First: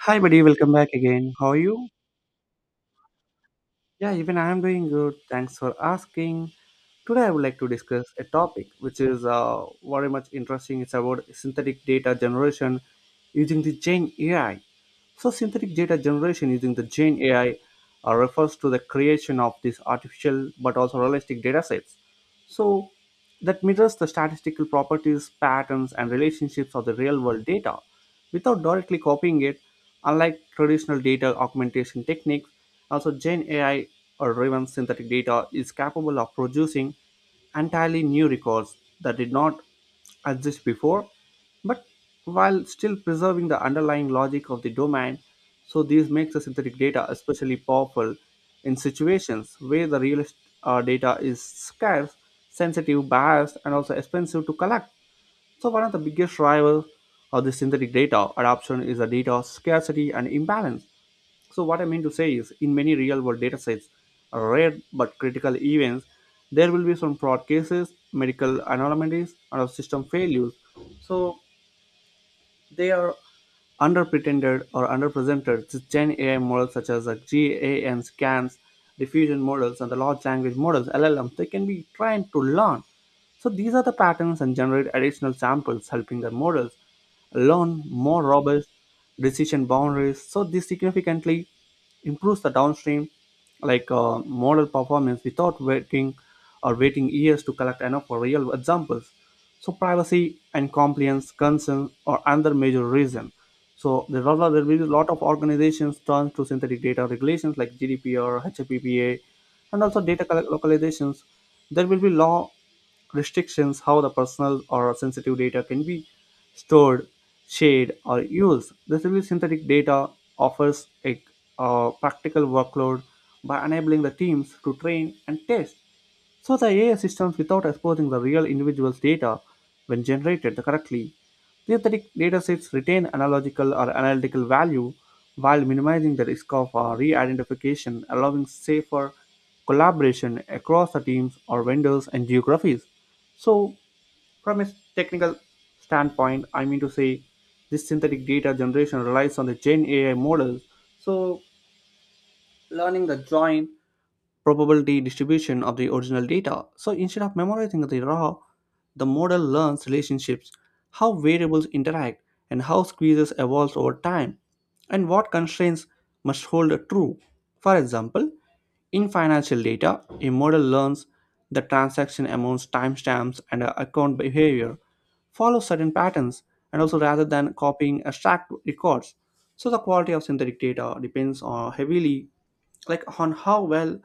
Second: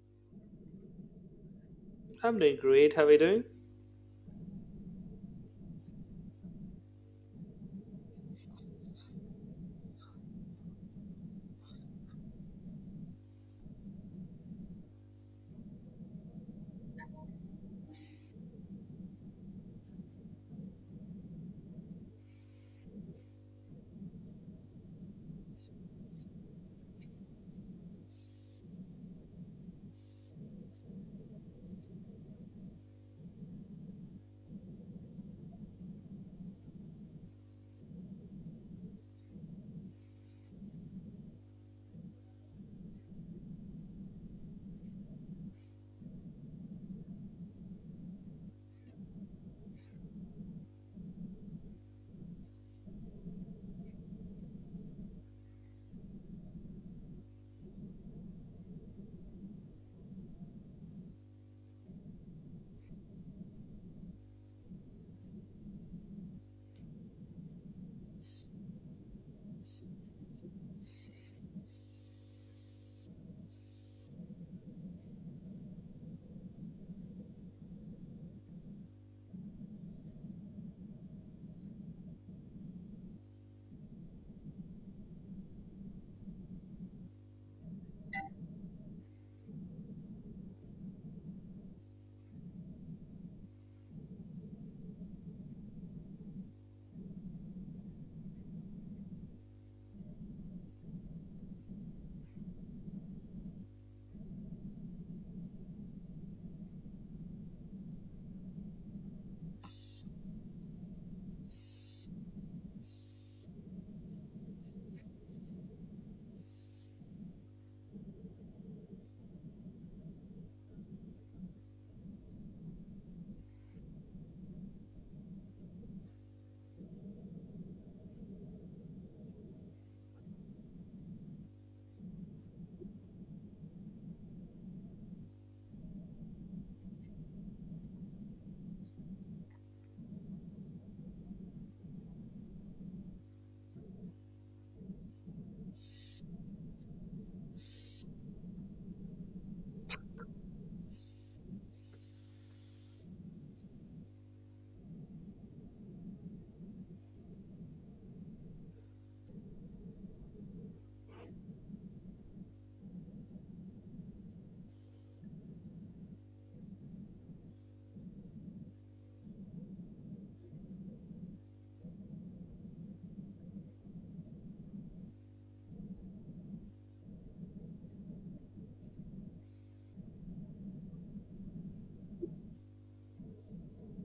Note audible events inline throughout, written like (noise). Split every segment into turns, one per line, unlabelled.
Hi, buddy. Welcome back again. How are you?
I'm doing great. How are you doing?
Yeah, even I am doing good. Thanks for asking. Today, I would like to discuss a topic which is very much interesting. It's about synthetic data generation using the Gen AI. So, synthetic data generation using the Gen AI refers to the creation of these artificial but also realistic data sets so that mirrors the statistical properties, patterns, and relationships of the real world data without directly copying it, unlike traditional data augmentation techniques. Also, Gen AI or even synthetic data is capable of producing entirely new records that did not exist before, but while still preserving the underlying logic of the domain. So this makes the synthetic data especially powerful in situations where the data is scarce, sensitive, biased, and also expensive to collect. So one of the biggest rival of the synthetic data adoption is the data scarcity and imbalance. So what I mean to say is, in many real-world datasets, rare but critical events, there will be some fraud cases, medical anomalies, and system failures. So they are underpretended or underrepresented to Gen AI models such as the GAN scans, diffusion models, and the large language models (LLMs). They can be trained to learn. So these are the patterns and generate additional samples, helping the models learn more robust decision boundaries. So this significantly improves the downstream model performance without waiting or waiting years to collect enough for real examples. So privacy and compliance concerns are another major reason. So there will be a lot of organizations turn to synthetic data regulations like GDPR, HPPA, and also localizations. There will be law restrictions how the personal or sensitive data can be stored, shared, or used. The Retrieval synthetic data offers a practical workload by enabling the teams to train and test so the AI systems, without exposing the real individual's data. When generated correctly, synthetic datasets retain analogical or analytical value while minimizing the risk of re-identification, allowing safer collaboration across the teams or vendors and geographies. So, from a technical standpoint, I mean to say, this synthetic data generation relies on the Gen AI models. So, learning the join probability distribution of the original data. So instead of memorizing the raw, the model learns relationships, how variables interact, and how squeezes evolve over time, and what constraints must hold true. For example, in financial data, a model learns the transaction amounts, timestamps, and account behavior, follow certain patterns and also rather than copying abstract records. So the quality of synthetic data depends on heavily like on how well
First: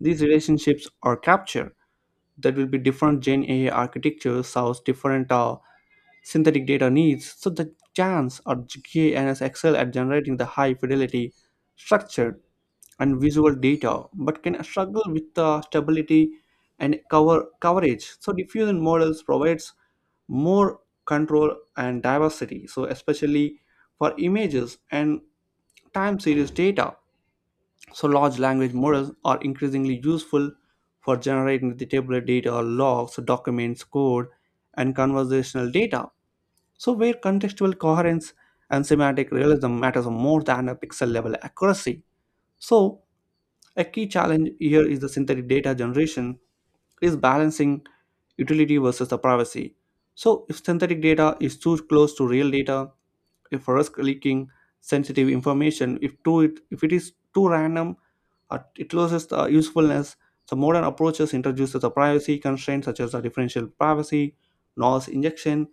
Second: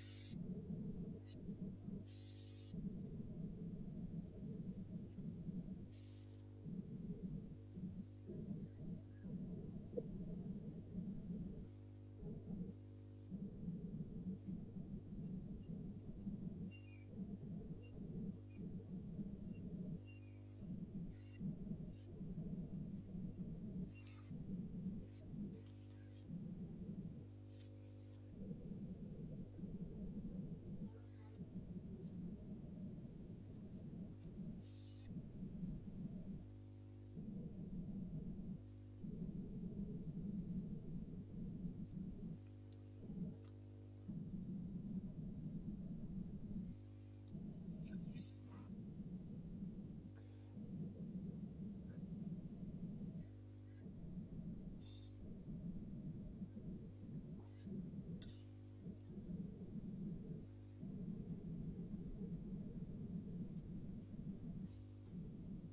these relationships are captured. That will be different Gen AI architectures solves different synthetic data needs. So the chance or GANs excel at generating the high fidelity structured and visual data, but can struggle with the stability and cover coverage. So diffusion models provides more control and diversity. So especially for images and time series data. So large language models are increasingly useful for generating the tabular data, logs, documents, code, and conversational data. So where contextual coherence and semantic realism matters more than a pixel level accuracy. So a key challenge here is the synthetic data generation is balancing utility versus the privacy. So if synthetic data is too close to real data, if risk leaking sensitive information, if it is too random, it loses the usefulness. So modern approaches introduces the privacy constraints such as the differential privacy, noise injection,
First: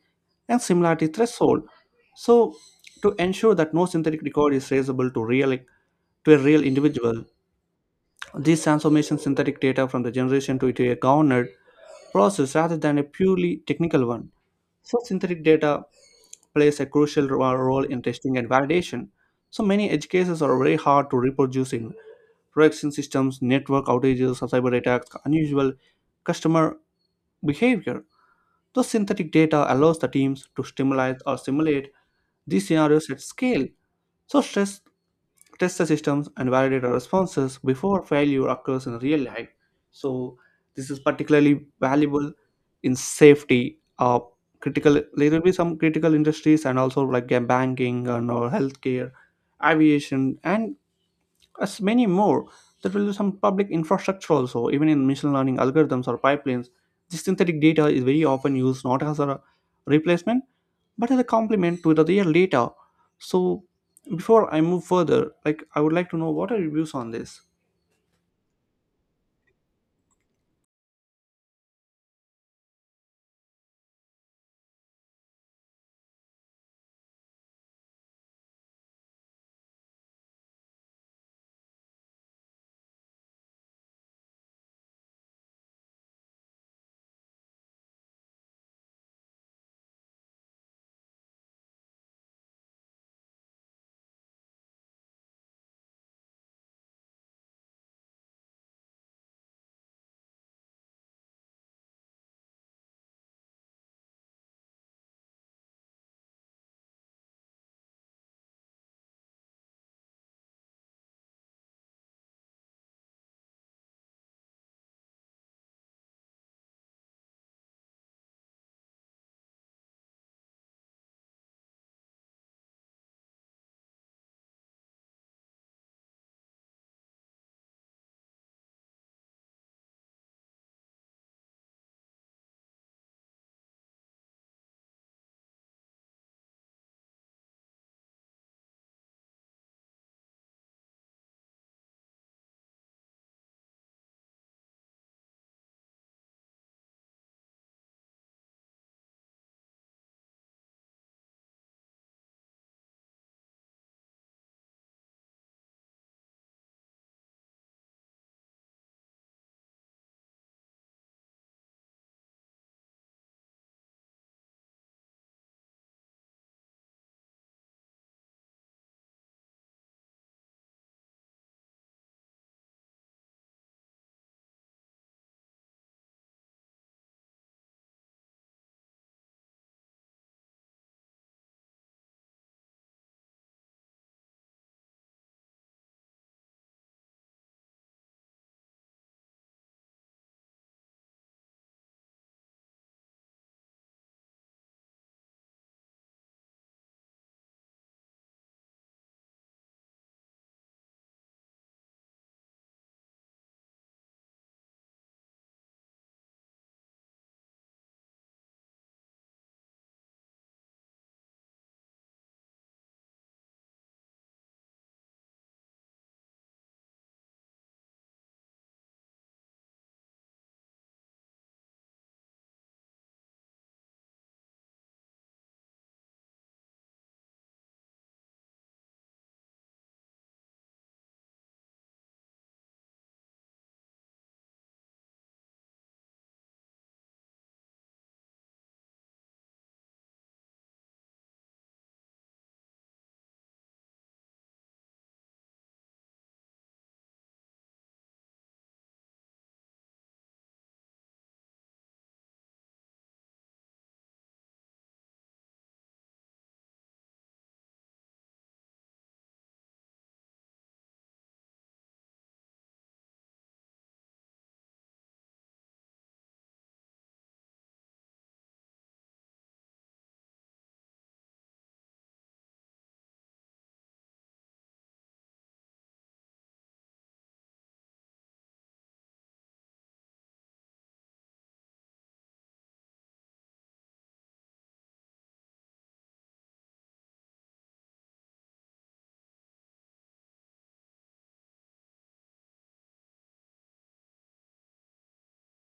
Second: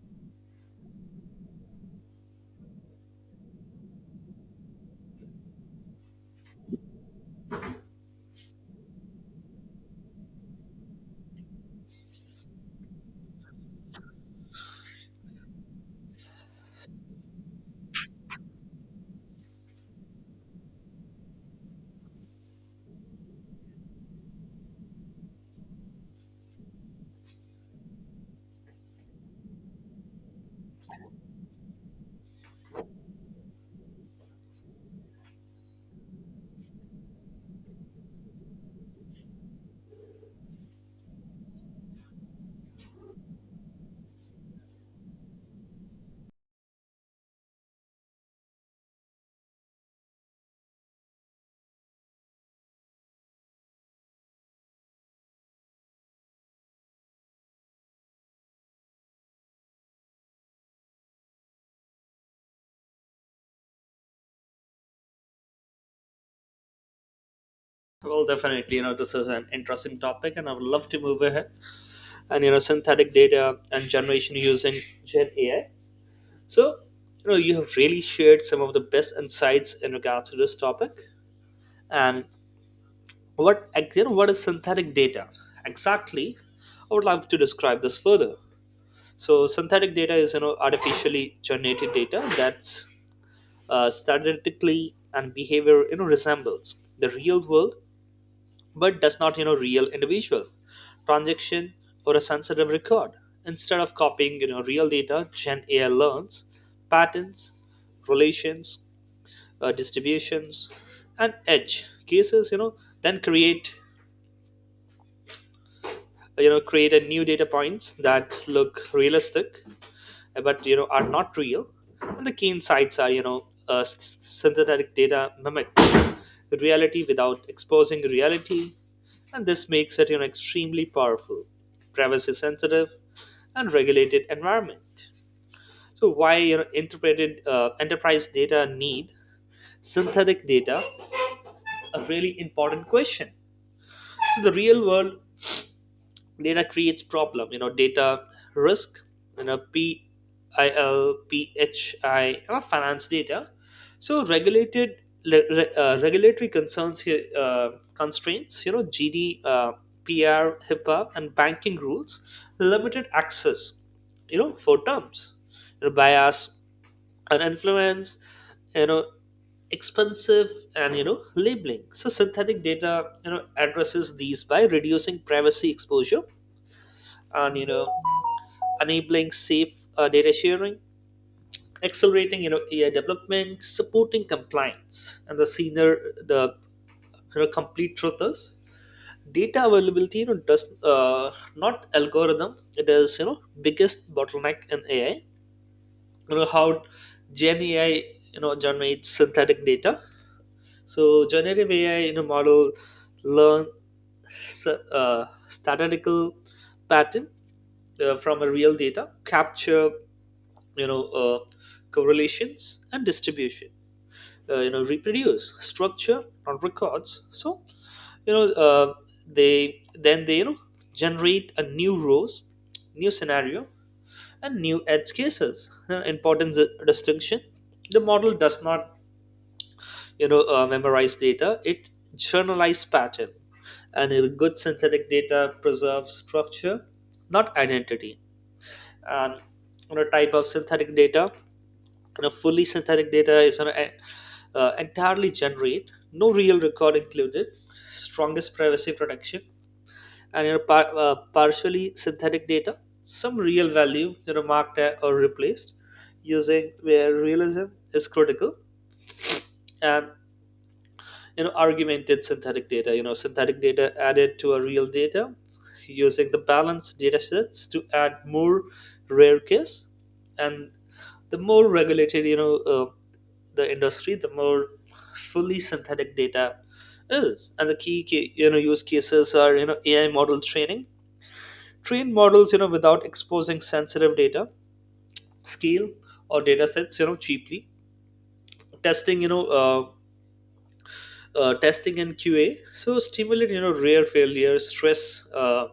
and similarity threshold. So to ensure that no synthetic record is traceable to a real individual, these transformation synthetic data from the generation to into a governed process rather than a purely technical one. So synthetic data plays a crucial role in testing and validation. So many edge cases are very hard to reproduce in production systems, network outages, or cyber attacks, unusual customer behavior. So synthetic data allows the teams to stimulate or simulate these scenarios at scale. So stress test the systems and validate our responses before failure occurs in real life. So this is particularly valuable in safety. Critical, there will be some critical industries and also banking and or healthcare, aviation and as many more. There will be some public infrastructure also, even in machine learning algorithms or pipelines. This synthetic data is very often used not as a replacement but as a complement to the real data. So before I move further, like I would like to know what are your views on this?
Well, definitely, this is an interesting topic and I would love to move ahead. And, synthetic data and generation using Gen AI. So, you have really shared some of the best insights in regards to this topic. And what is synthetic data? Exactly, I would love to describe this further. So, synthetic data is, artificially generated data that's statistically and behavior, resembles the real world, but does not real individual transaction or a sensitive record. Instead of copying, real data, Gen AI learns patterns, relations, distributions, and edge cases, then create you know create a new data points that look realistic but are not real. And the key insights are, synthetic data mimic reality without exposing reality. And this makes it, extremely powerful, privacy sensitive, and regulated environment. So why, interpreted enterprise data need synthetic data? A really important question. So the real world data creates problem, data risk, P I L P H I, finance data. So regulated, regulatory concerns here, constraints, gd pr HIPAA, and banking rules. Limited access, for terms, bias and influence, you know expensive, and labeling. So synthetic data, addresses these by reducing privacy exposure, and, enabling safe, data sharing, accelerating, AI development, supporting compliance, and the senior, the, complete truth is data availability, does, not algorithm, it is, biggest bottleneck in AI. How Gen AI, generates synthetic data. So generative AI, in a model, learn statistical pattern, from a real data, capture, you know uh, correlations and distribution, reproduce structure not records. So, you know uh, they then they generate a new rows, new scenario, and new edge cases. Important distinction: the model does not, memorized data, it journalized pattern, and a good synthetic data preserves structure, not identity. And, type of synthetic data, fully synthetic data is, entirely generate, no real record included, strongest privacy protection. And, partially synthetic data, some real value, marked or replaced, using where realism is critical. And, argumented synthetic data, synthetic data added to a real data, using the balanced data sets to add more rare case. And the more regulated, the industry, the more fully synthetic data is. And the key use cases are, AI model training, train models, without exposing sensitive data, scale or data sets, cheaply. Testing, testing and QA. So stimulate, rare failures, stress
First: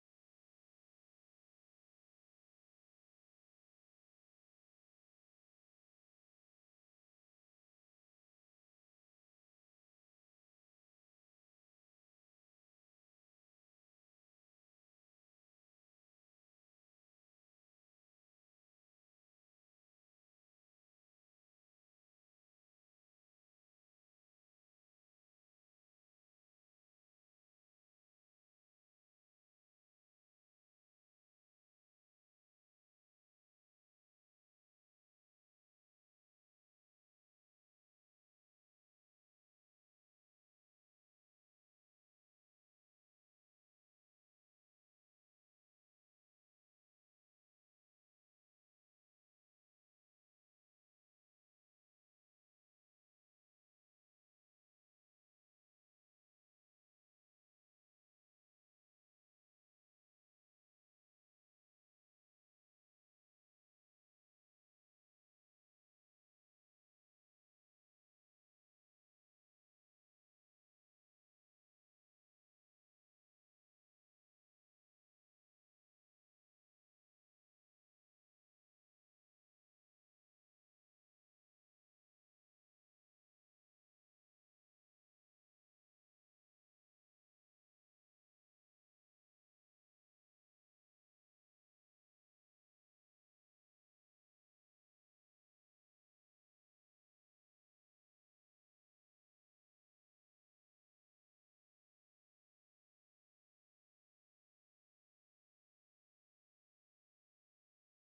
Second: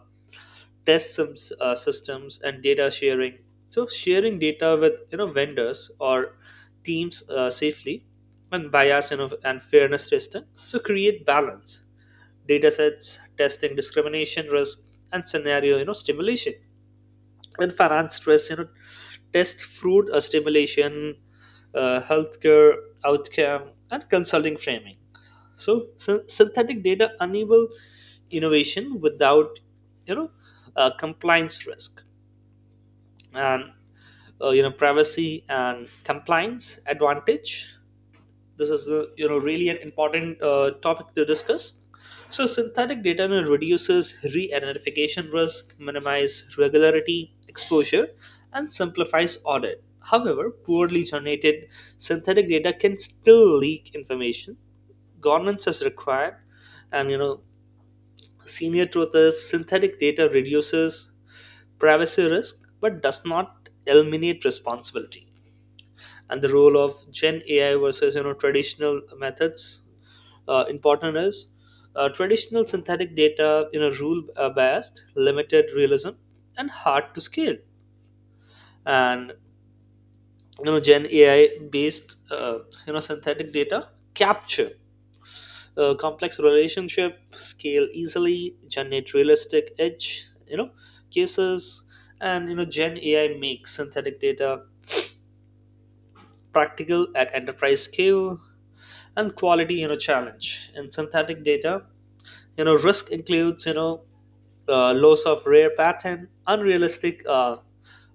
test some systems, and data sharing. So sharing data with, vendors or teams, safely. And bias, and fairness testing. So create balance, data sets, testing discrimination risk, and scenario, stimulation. And finance stress, test fraud, stimulation, healthcare outcome, and consulting framing. So, synthetic data enable innovation without, you know, compliance risk. And, privacy and compliance advantage, this is, really an important topic to discuss. So synthetic data, reduces re-identification risk, minimize regularity exposure, and simplifies audit. However, poorly generated synthetic data can still leak information, governance is required. And, senior truth is, synthetic data reduces privacy risk but does not eliminate responsibility. And the role of Gen AI versus, traditional methods. Important is, traditional synthetic data, rule based, limited realism, and hard to scale. And, Gen AI based, synthetic data capture complex relationship, scale easily, generate realistic edge, cases. And, Gen AI makes synthetic data practical at enterprise scale. And quality, challenge in synthetic data, risk includes, loss of rare pattern, unrealistic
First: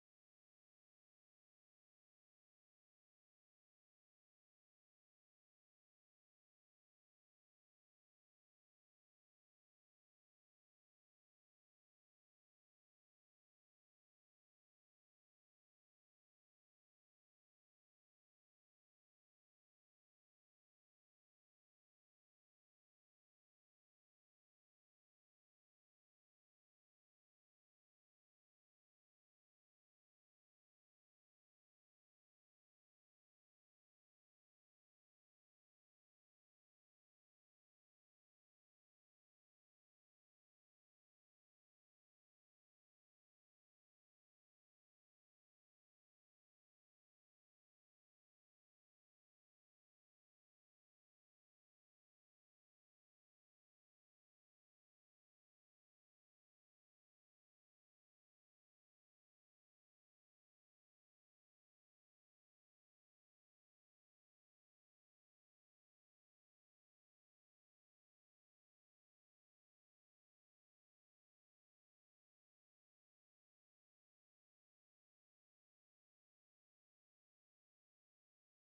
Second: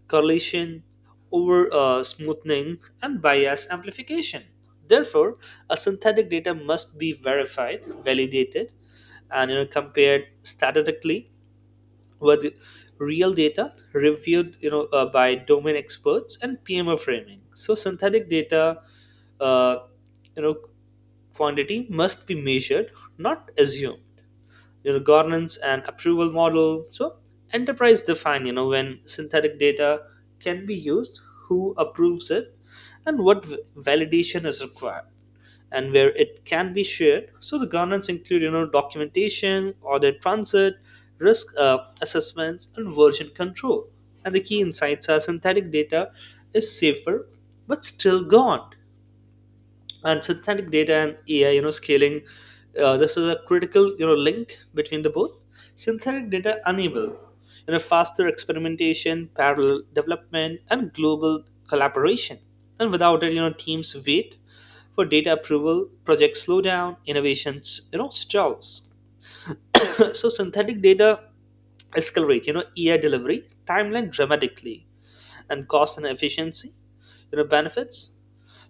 correlation, over smoothing, and bias amplification. Therefore, a synthetic data must be verified, validated, and, compared statistically were the real data, reviewed, by domain experts, and PMO framing. So synthetic data uh, you know quantity must be measured, not assumed. Your governance and approval model. So enterprise define, when synthetic data can be used, who approves it, and what validation is required, and where it can be shared. So the governance include, documentation audit transit risk assessments, and version control. And the key insights are, synthetic data is safer but still gone. And synthetic data and AI, scaling, this is a critical, link between the both. Synthetic data enable, faster experimentation, parallel development, and global collaboration. And without it, teams wait for data approval, projects slow down, innovations, stalls. (laughs) (clears throat) So synthetic data accelerate, AI delivery timeline dramatically. And cost and efficiency, benefits.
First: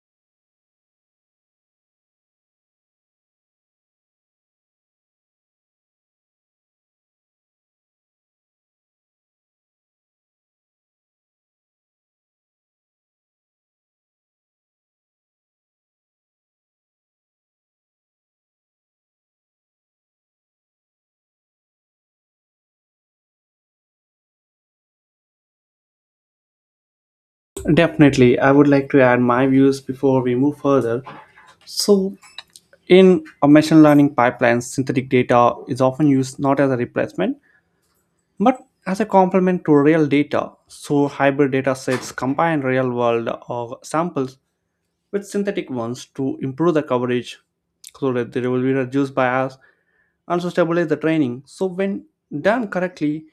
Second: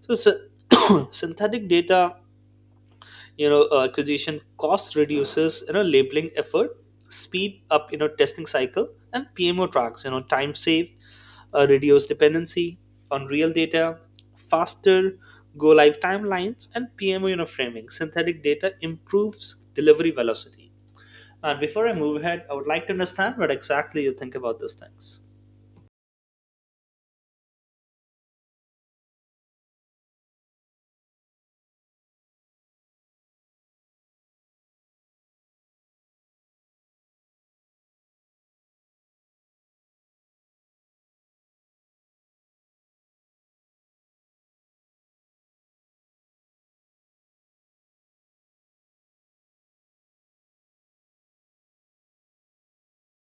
So. (coughs) (clears throat) Synthetic data, acquisition cost, reduces, labeling effort, speed up, testing cycle, and PMO tracks, time save, reduce dependency on real data, faster go live timelines, and PMO, framing synthetic data improves delivery velocity. And before I move ahead, I would like to understand what exactly you think about these things.
Definitely, I would like to add my views before we move further. So in a machine learning pipeline, synthetic data is often used not as a replacement but as a complement to real data, so hybrid data sets combine real world samples with synthetic ones to improve the coverage so that there will be reduced bias and to stabilize the training. So when done correctly,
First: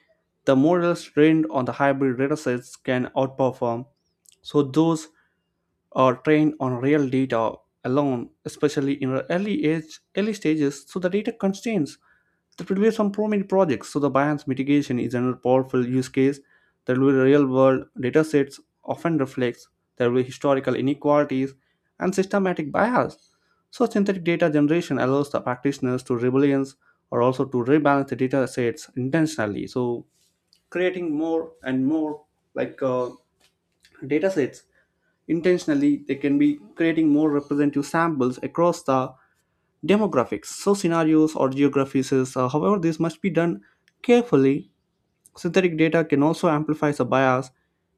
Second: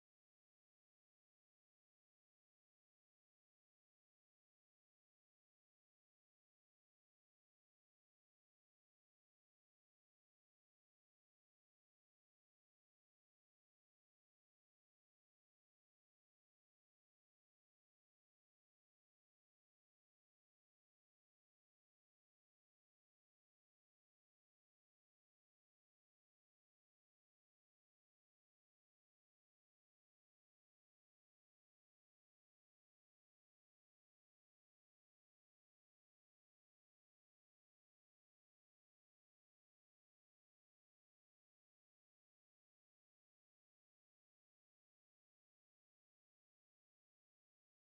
the models trained on the hybrid data sets can outperform so those or trained on real data alone, especially in the early age, early stages. So the data constraints that will be some prominent projects. So the bias mitigation is another powerful use case. There will be real world data sets often reflects there will be historical inequalities and systematic bias. So synthetic data generation allows the practitioners to rebalance or also to rebalance the data sets intentionally. So creating more and more like uh, data sets intentionally, they can be creating more representative samples across the demographics. So, scenarios or geographies, is, however, this must be done carefully. Synthetic data can also amplify the bias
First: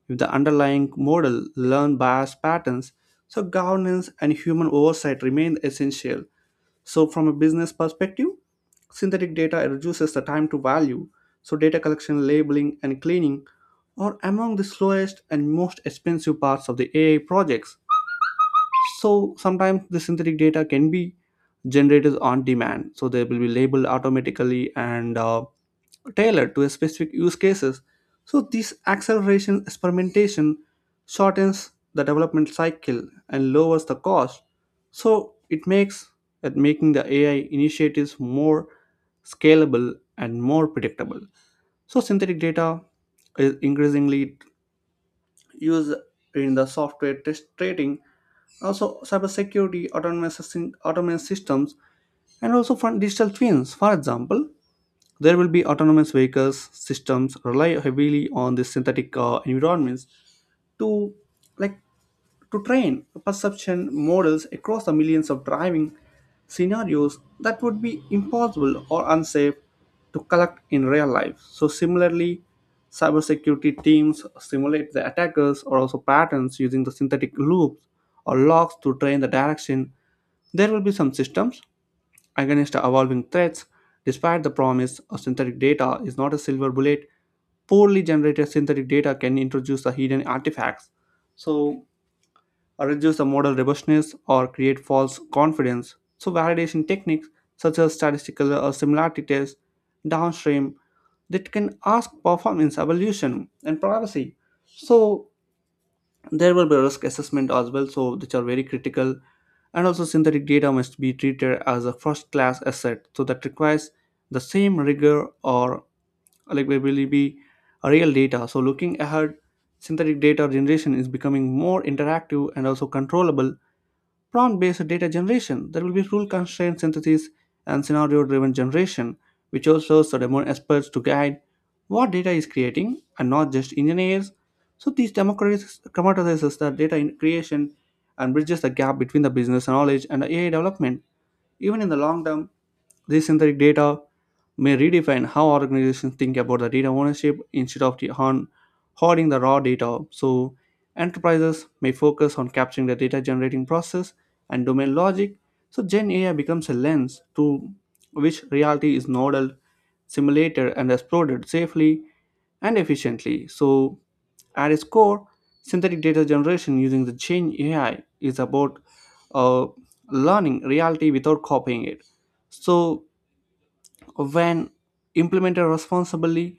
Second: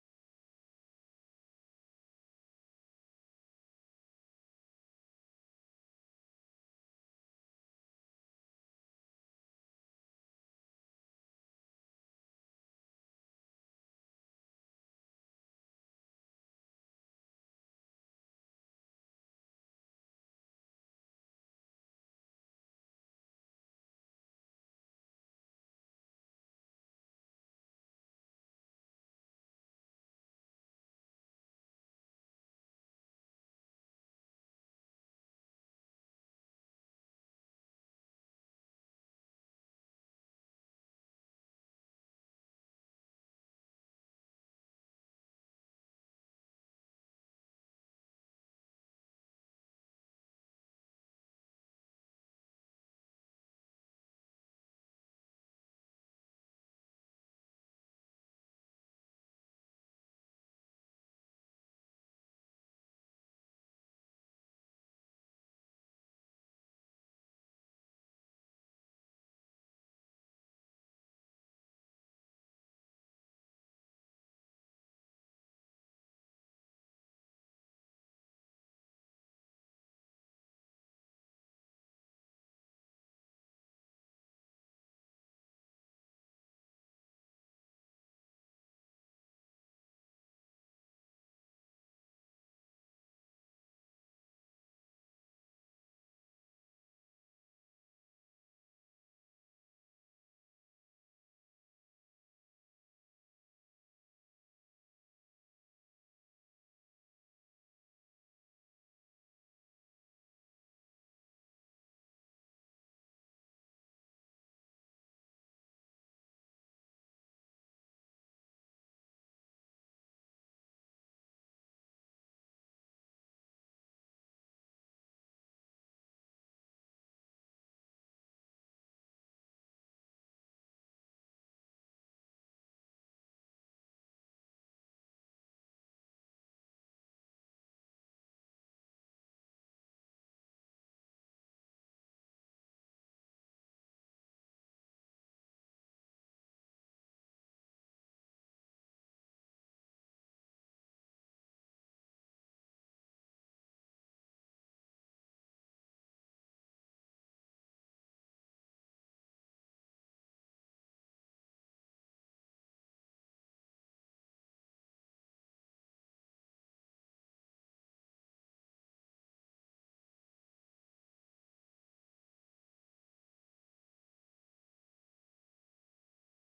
if the underlying model learn bias patterns. So, governance and human oversight remain essential. So, from a business perspective, synthetic data reduces the time to value. So, data collection, labeling, and cleaning are among the slowest and most expensive parts of the AI projects, so sometimes the synthetic data can be generated on demand, so they will be labeled automatically and tailored to a specific use cases. So this acceleration experimentation shortens the development cycle and lowers the cost. So it makes at making the AI initiatives more scalable and more predictable. So synthetic data is increasingly used in the software test trading, also cybersecurity, autonomous systems, and also from digital twins. For example, there will be autonomous vehicles systems rely heavily on the synthetic environments to like to train perception models across the millions of driving scenarios that would be impossible or unsafe to collect in real life. So, similarly, cybersecurity teams simulate the attackers or also patterns using the synthetic loops or logs to train the direction. There will be some systems against the evolving threats. Despite the promise of synthetic data is not a silver bullet, poorly generated synthetic data can introduce the hidden artifacts. So reduce the model robustness, or create false confidence. So, validation techniques such as statistical or similarity tests downstream that can ask performance evolution and privacy. So, there will be risk assessment as well, so which are very critical. And also, synthetic data must be treated as a first class asset, so that requires the same rigor or like we will be a real data. So looking ahead, synthetic data generation is becoming more interactive and also controllable. Prompt based data generation, there will be rule constrained synthesis and scenario driven generation, which also serve more experts to guide what data is creating and not just engineers. So, these democratizes the data in creation and bridges the gap between the business knowledge and the AI development. Even in the long term, this synthetic data may redefine how organizations think about the data ownership instead of the on hoarding the raw data. So enterprises may focus on capturing the data generating process and domain logic. So Gen AI becomes a lens through which reality is modeled, simulated, and exploited safely and efficiently. So at its core, synthetic data generation using the Gen AI is about uh, learning reality without copying it. So when implemented responsibly,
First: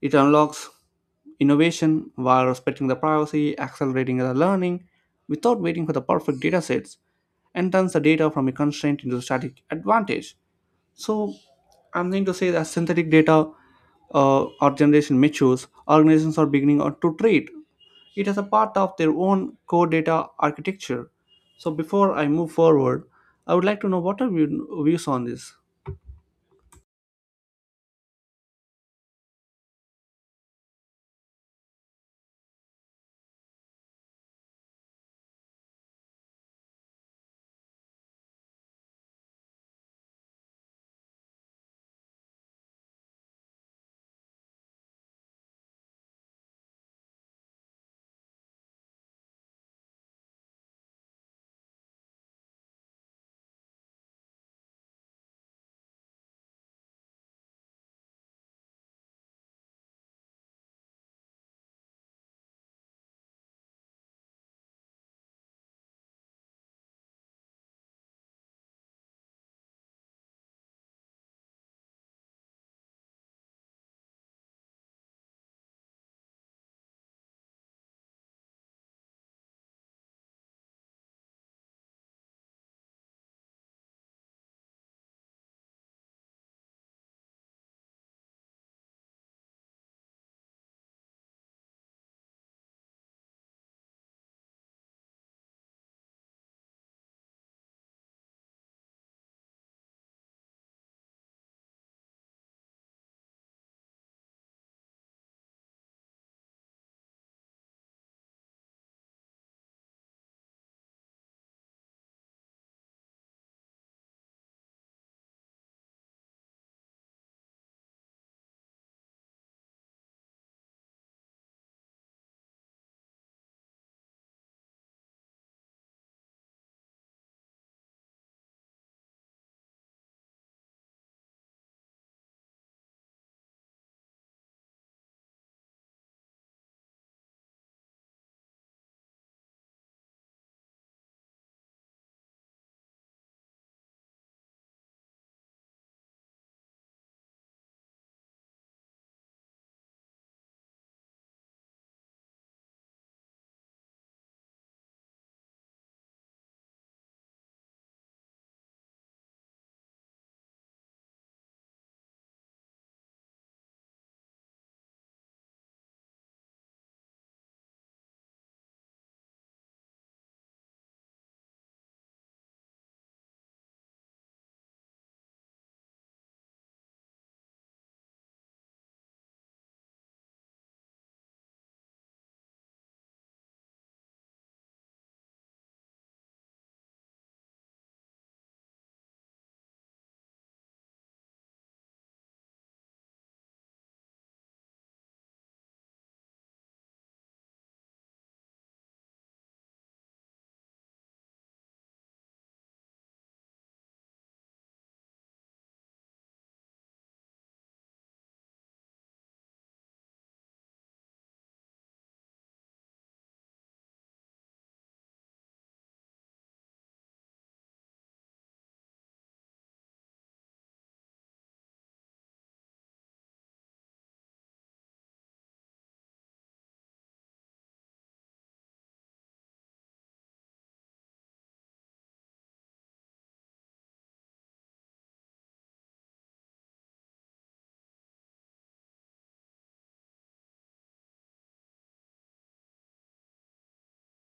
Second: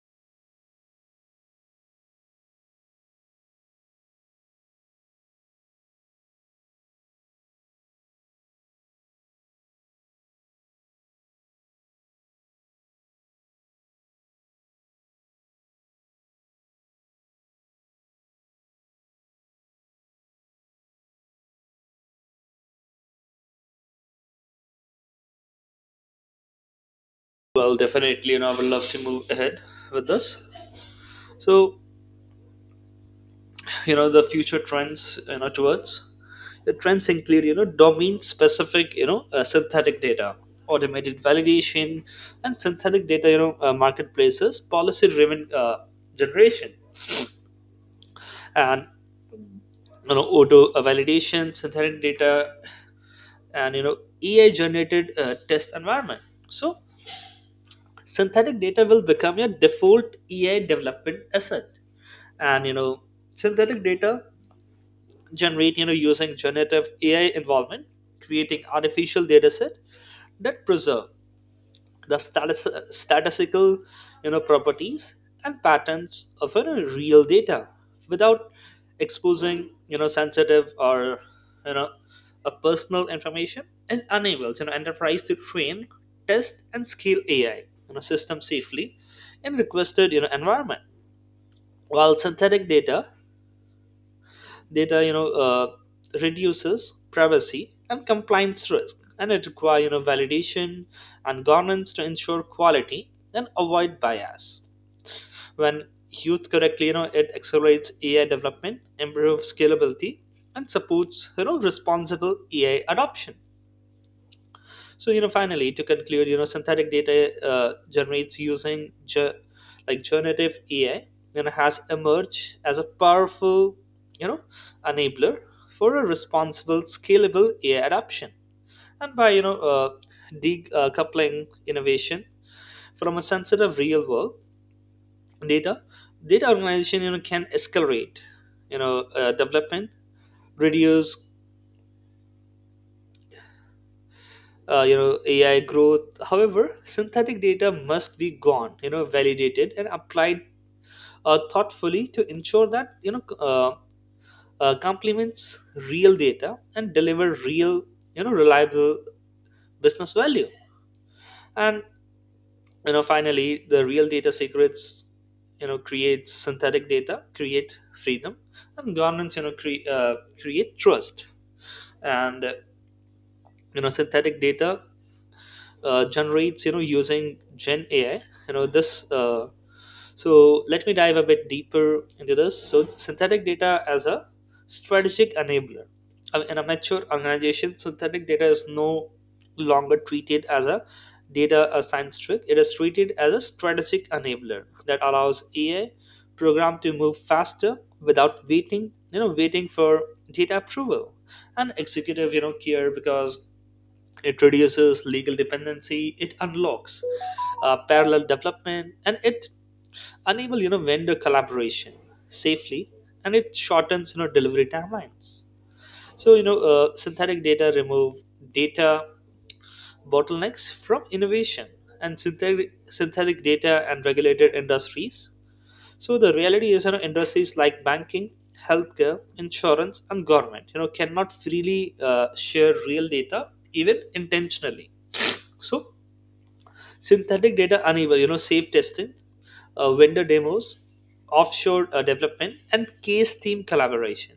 it unlocks innovation while respecting the privacy, accelerating the learning without waiting for the perfect data sets, and turns the data from a constraint into a static advantage. So, I'm going to say that synthetic data or generation matures, organizations are to treat it as a part of their own core data architecture. So, before I move forward, I would like to know what are your views on this?
Well, definitely, I would love to move ahead with this. So, the future trends, towards the trends include, domain specific, synthetic data, automated validation, and synthetic data, marketplaces, policy driven generation. And, auto validation synthetic data, and, AI generated test environment. So synthetic data will become your default AI development asset. And, synthetic data generate, using generative AI involvement, creating artificial data set that preserve the status, statistical, properties and patterns of, real data, without exposing, sensitive or, you know a personal information. And enables, enterprise to train, test, and scale AI, system safely in requested, environment. While synthetic data, reduces privacy and compliance risk, and it requires, validation and governance to ensure quality and avoid bias. When used correctly, it accelerates AI development, improves scalability, and supports, responsible AI adoption. So, finally, to conclude, synthetic data generates using generative AI, and has emerged as a powerful, you know, enabler for a responsible, scalable AI adoption. And by, decoupling innovation from a sensitive real-world data, data organization, can accelerate, development, reduce, AI growth. However, synthetic data must be gone, validated, and applied thoughtfully to ensure that, complements real data and deliver real, reliable business value. And, finally, the real data secrets, creates synthetic data, create freedom, and governance, create trust. And, synthetic data generates, using Gen AI. You know, this. So let me dive a bit deeper into this. So synthetic data as a strategic enabler. In a mature organization, synthetic data is no longer treated as a data a science trick. It is treated as a strategic enabler that allows AI program to move faster without waiting for data approval and executive, care, because it reduces legal dependency, it unlocks parallel development, and it unable, vendor collaboration safely, and it shortens, delivery timelines. So, synthetic data remove data bottlenecks from innovation. And synthetic data and regulated industries. So the reality is, industries like banking, healthcare, insurance, and government, cannot freely share real data, even intentionally. So synthetic data unable, safe testing, vendor demos, offshore development, and case team collaboration.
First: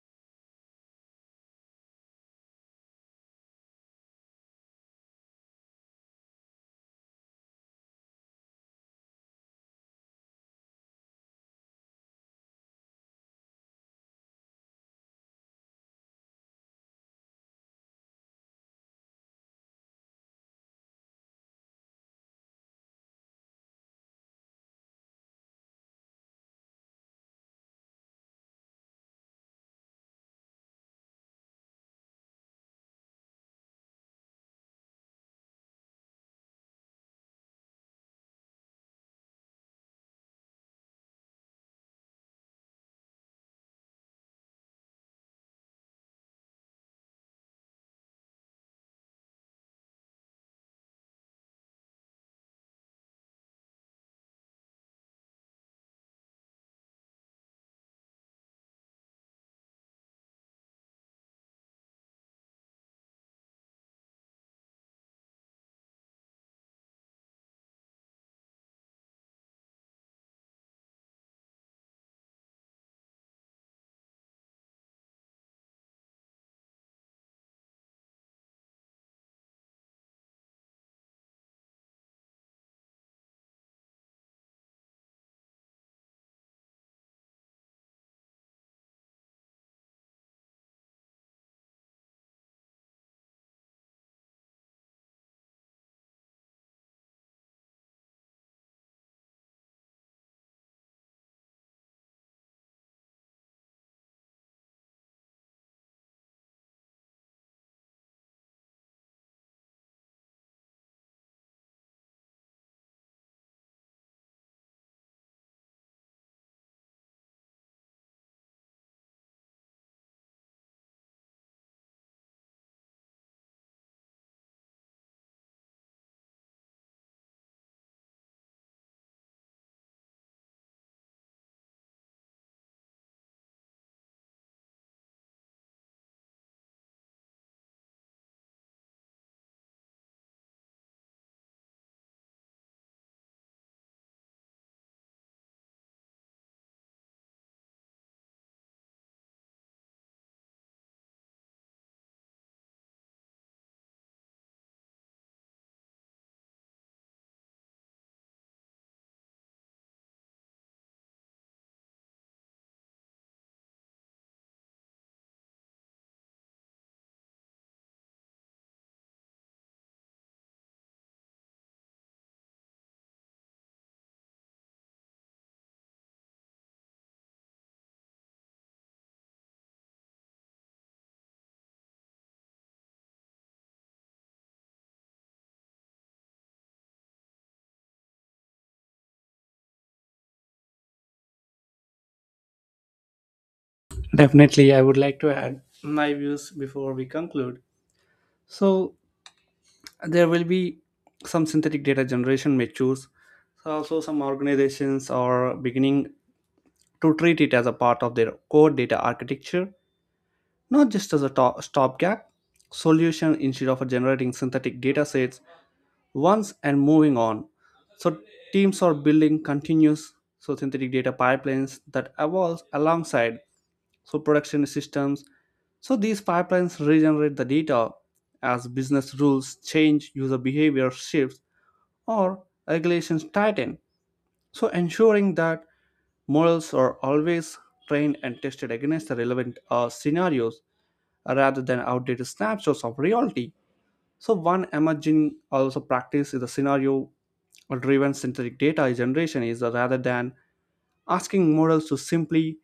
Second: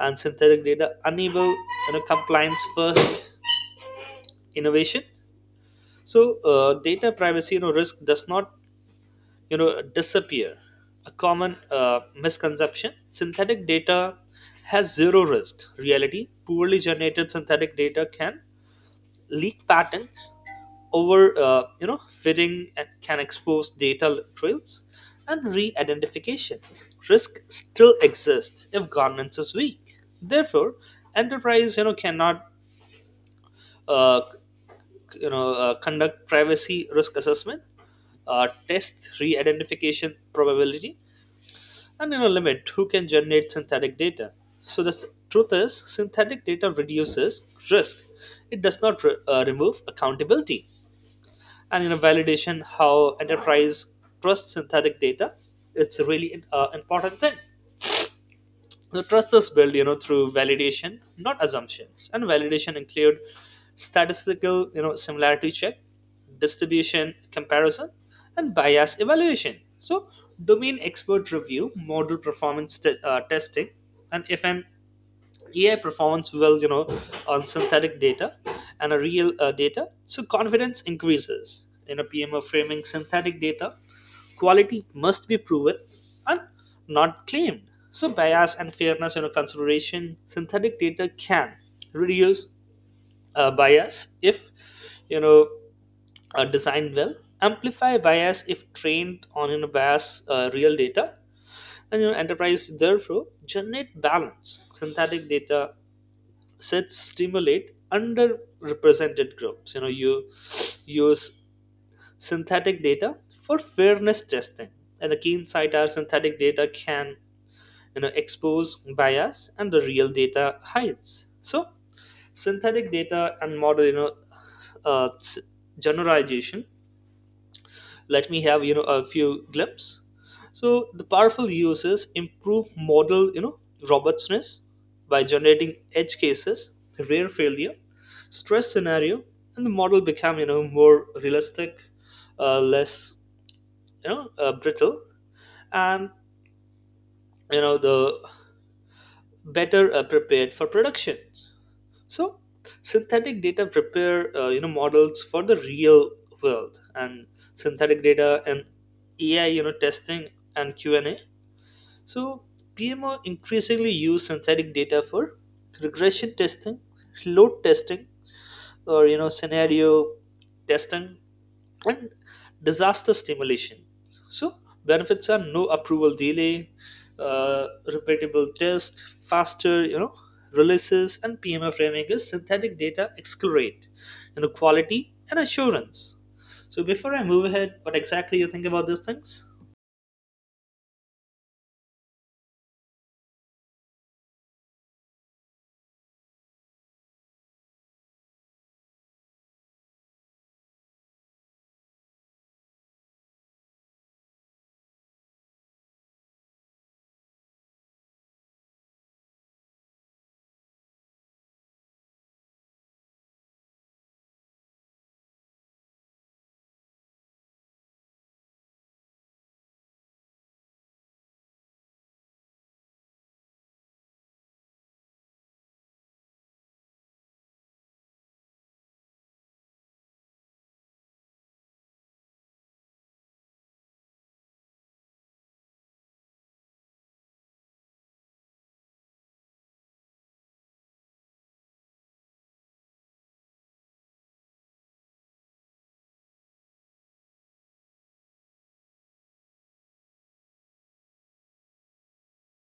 And synthetic data unable, compliance first innovation. So, data privacy, risk does not, disappear. A common misconception: synthetic data has zero risk. Reality: poorly generated synthetic data can leak patterns, over fitting, and can expose data trails, and re-identification risk still exists if governance is weak. Therefore, enterprise, cannot, uh, conduct privacy risk assessment, test re-identification probability, and, limit who can generate synthetic data. So the truth is, synthetic data reduces risk, it does not remove accountability. And, validation, how enterprise trust synthetic data, it's a really important thing. The trust is built, through validation, not assumptions. And validation include statistical, similarity check, distribution comparison, and bias evaluation. So domain expert review, model performance testing, and if an AI performs well, on synthetic data and a real data. So confidence increases. In a PMO framing, synthetic data quality must be proven and not claimed. So bias and fairness, consideration. Synthetic data can reduce bias if, you know are designed well. Amplify bias if trained on, bias real data. And, enterprise therefore generate balance synthetic data sets, stimulate underrepresented groups, you use synthetic data for fairness testing. And the keen side are, synthetic data can, expose bias, and the real data hides. So synthetic data and model, uh, s- generalization, let me have, a few glimpse. So the powerful uses: improve model, robustness by generating edge cases, rare failure, stress scenario. And the model become, more realistic, less, brittle, and, the better prepared for production. So synthetic data prepare, models for the real world. And synthetic data and AI, testing, and Q&A. So PMO increasingly use synthetic data for regression testing, load testing, or, scenario testing and disaster stimulation. So benefits are: no approval delay, repeatable test, faster, releases. And PMO framing is, synthetic data accelerate, quality and assurance. So before I move ahead, what exactly you think about these things?
Definitely, I would like to add my views before we conclude. So, there will be some synthetic data generation may choose. So, also, some organizations are beginning to treat it as a part of their core data architecture, not just as a stopgap solution instead of generating synthetic data sets once and moving on. So, teams are building continuous so synthetic data pipelines that evolves alongside so production systems. So these pipelines regenerate the data as business rules change, user behavior shifts, or regulations tighten, so ensuring that models are always trained and tested against the relevant scenarios rather than outdated snapshots of reality. So one emerging also practice is the scenario driven synthetic data generation is rather than asking models to simply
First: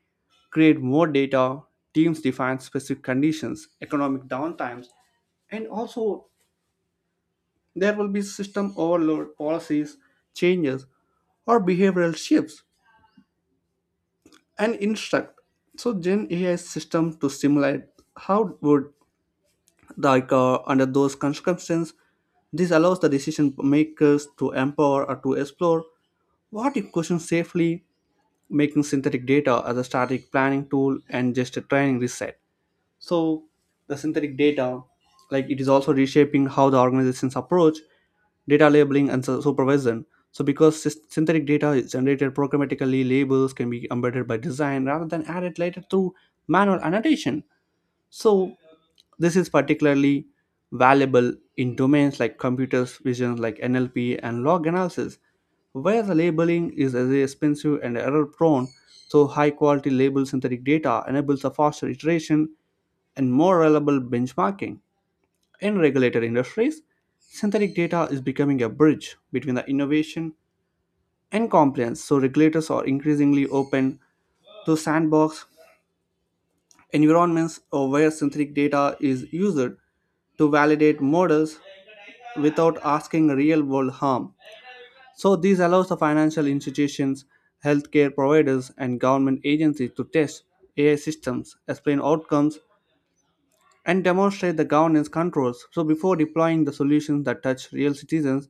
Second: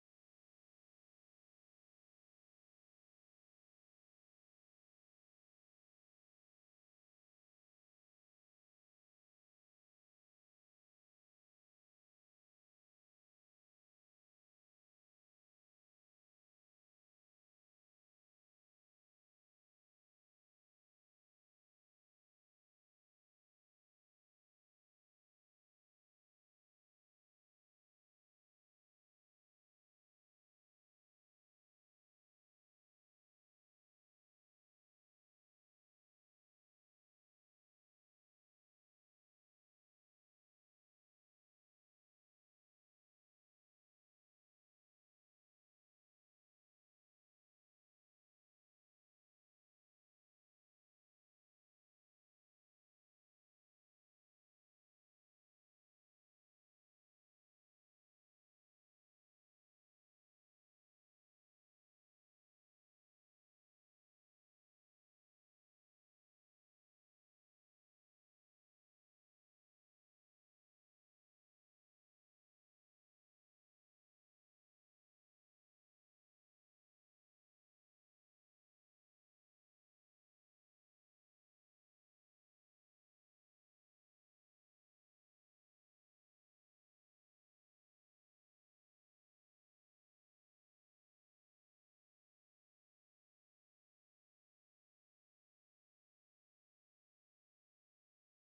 create more data, teams define specific conditions, economic downtimes, and also there will be system overload, policies, changes, or behavioral shifts and instruct. So Gen AI system to simulate how would like under those circumstances, this allows the decision makers to empower or to explore what if questions safely, making synthetic data as a static planning tool and just a training reset. So the synthetic data, like, it is also reshaping how the organizations approach data labeling and supervision. So because synthetic data is generated programmatically, labels can be embedded by design rather than added later through manual annotation. So this is particularly valuable in domains like computers vision, like NLP and log analysis, where the labeling is as expensive and error prone, so high quality label synthetic data enables a faster iteration and more reliable benchmarking. In regulated industries, synthetic data is becoming a bridge between the innovation and compliance, so regulators are increasingly open to sandbox environments or where synthetic data is used to validate models without asking real world harm. So this allows the financial institutions, healthcare providers, and government agencies to test AI systems, explain outcomes, and demonstrate the governance controls. So before deploying the solutions that touch real citizens,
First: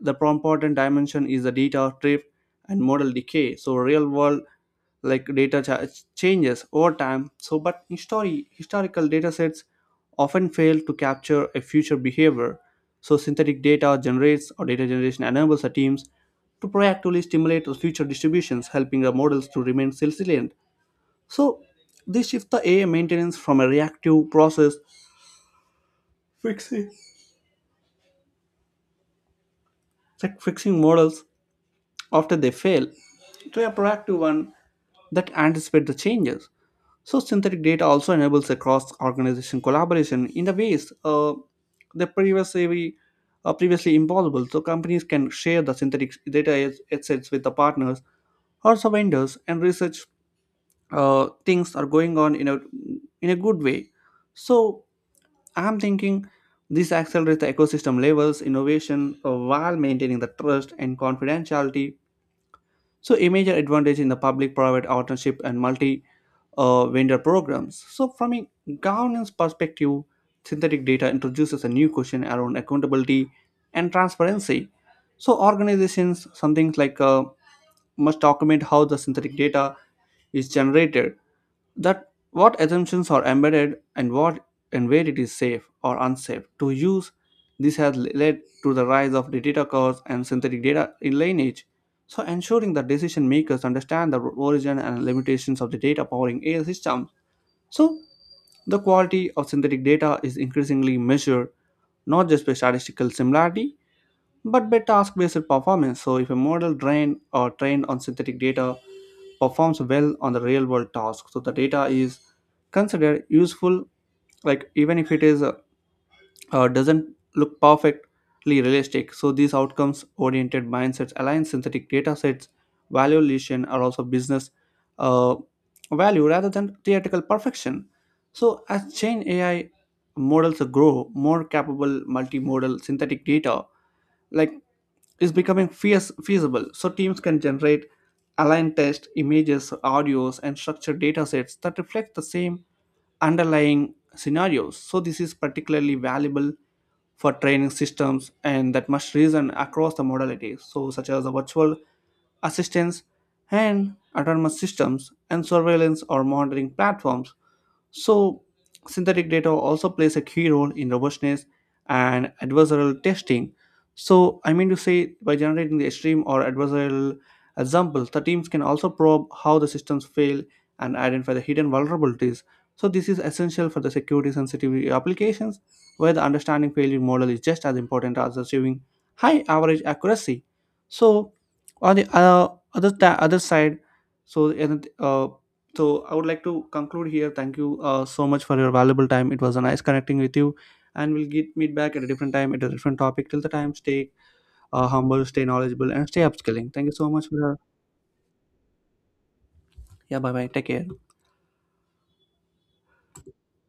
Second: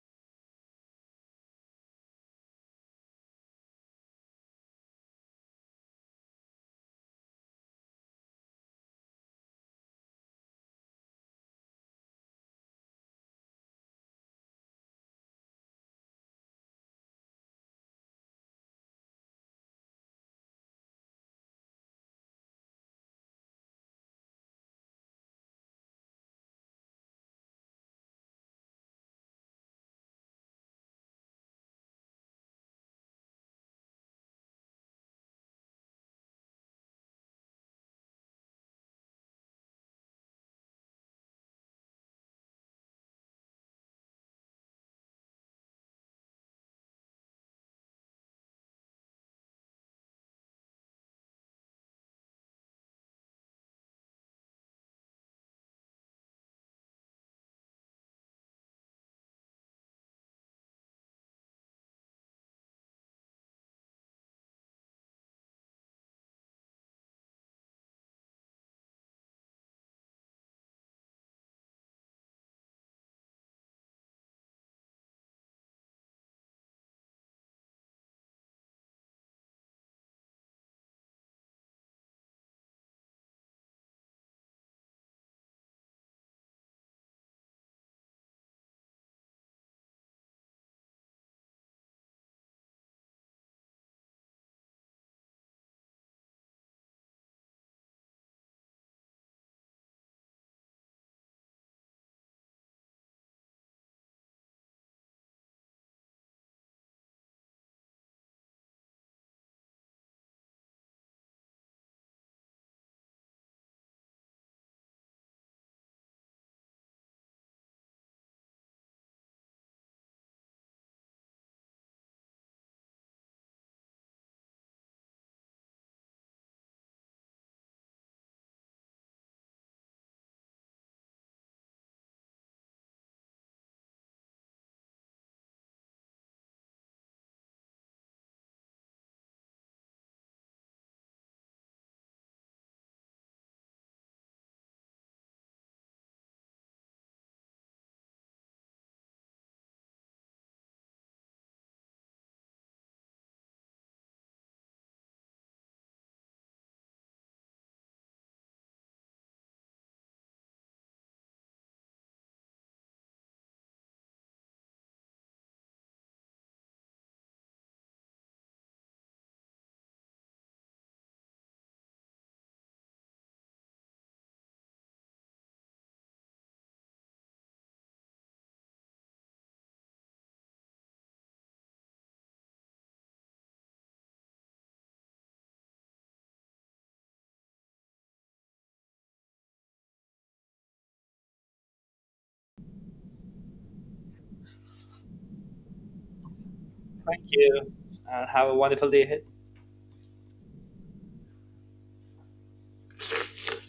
the important dimension is the data drift and model decay. So real world like data changes over time. So but historical data sets often fail to capture a future behavior. So synthetic data generates or data generation enables the teams to proactively stimulate the future distributions, helping the models to remain resilient. So this shifts the AI maintenance from a reactive process fixing like fixing models after they fail to a proactive one that anticipate the changes. So synthetic data also enables a cross organization collaboration in the ways that previously previously impossible. So companies can share the synthetic data assets with the partners or some vendors and research. Things are going on in a good way. So I'm thinking this accelerates the ecosystem levels, innovation, while maintaining the trust and confidentiality. So a major advantage in the public private partnership and multi vendor programs. So from a governance perspective, synthetic data introduces a new question around accountability and transparency. So organizations, some things like must document how the synthetic data is generated, that what assumptions are embedded and what and where it is safe or unsafe to use. This has led to the rise of the data cores and synthetic data in lineage, so ensuring that decision makers understand the origin and limitations of the data powering AI systems. So the quality of synthetic data is increasingly measured not just by statistical similarity but by task-based performance. So if a model trained on synthetic data performs well on the real-world task, so the data is considered useful, like, even if it is doesn't look perfectly realistic. So these outcomes oriented mindsets align synthetic data sets valuation are also business uh, value rather than theoretical perfection. So as chain ai models grow more capable, multimodal synthetic data like is becoming feasible. So teams can generate aligned test images, audios, and structured data sets that reflect the same underlying scenarios. So this is particularly valuable for training systems and that must reason across the modalities, so such as the virtual assistance and autonomous systems and surveillance or monitoring platforms. So synthetic data also plays a key role in robustness and adversarial testing. So, I mean to say, by generating the extreme or adversarial examples, the teams can also probe how the systems fail and identify the hidden vulnerabilities. So this is essential for the security sensitive applications where the understanding failure model is just as important as achieving high average accuracy. So on the other, other side, so uh, so I would like to conclude here. Thank you so much for your valuable time. It was a nice connecting with you, and we'll get meet back at a different time at a different topic. Till the time, stay humble, stay knowledgeable, and stay upskilling. Thank you so
Thank
much for your,
you, and have a wonderful day ahead.
yeah. Bye bye. Take care.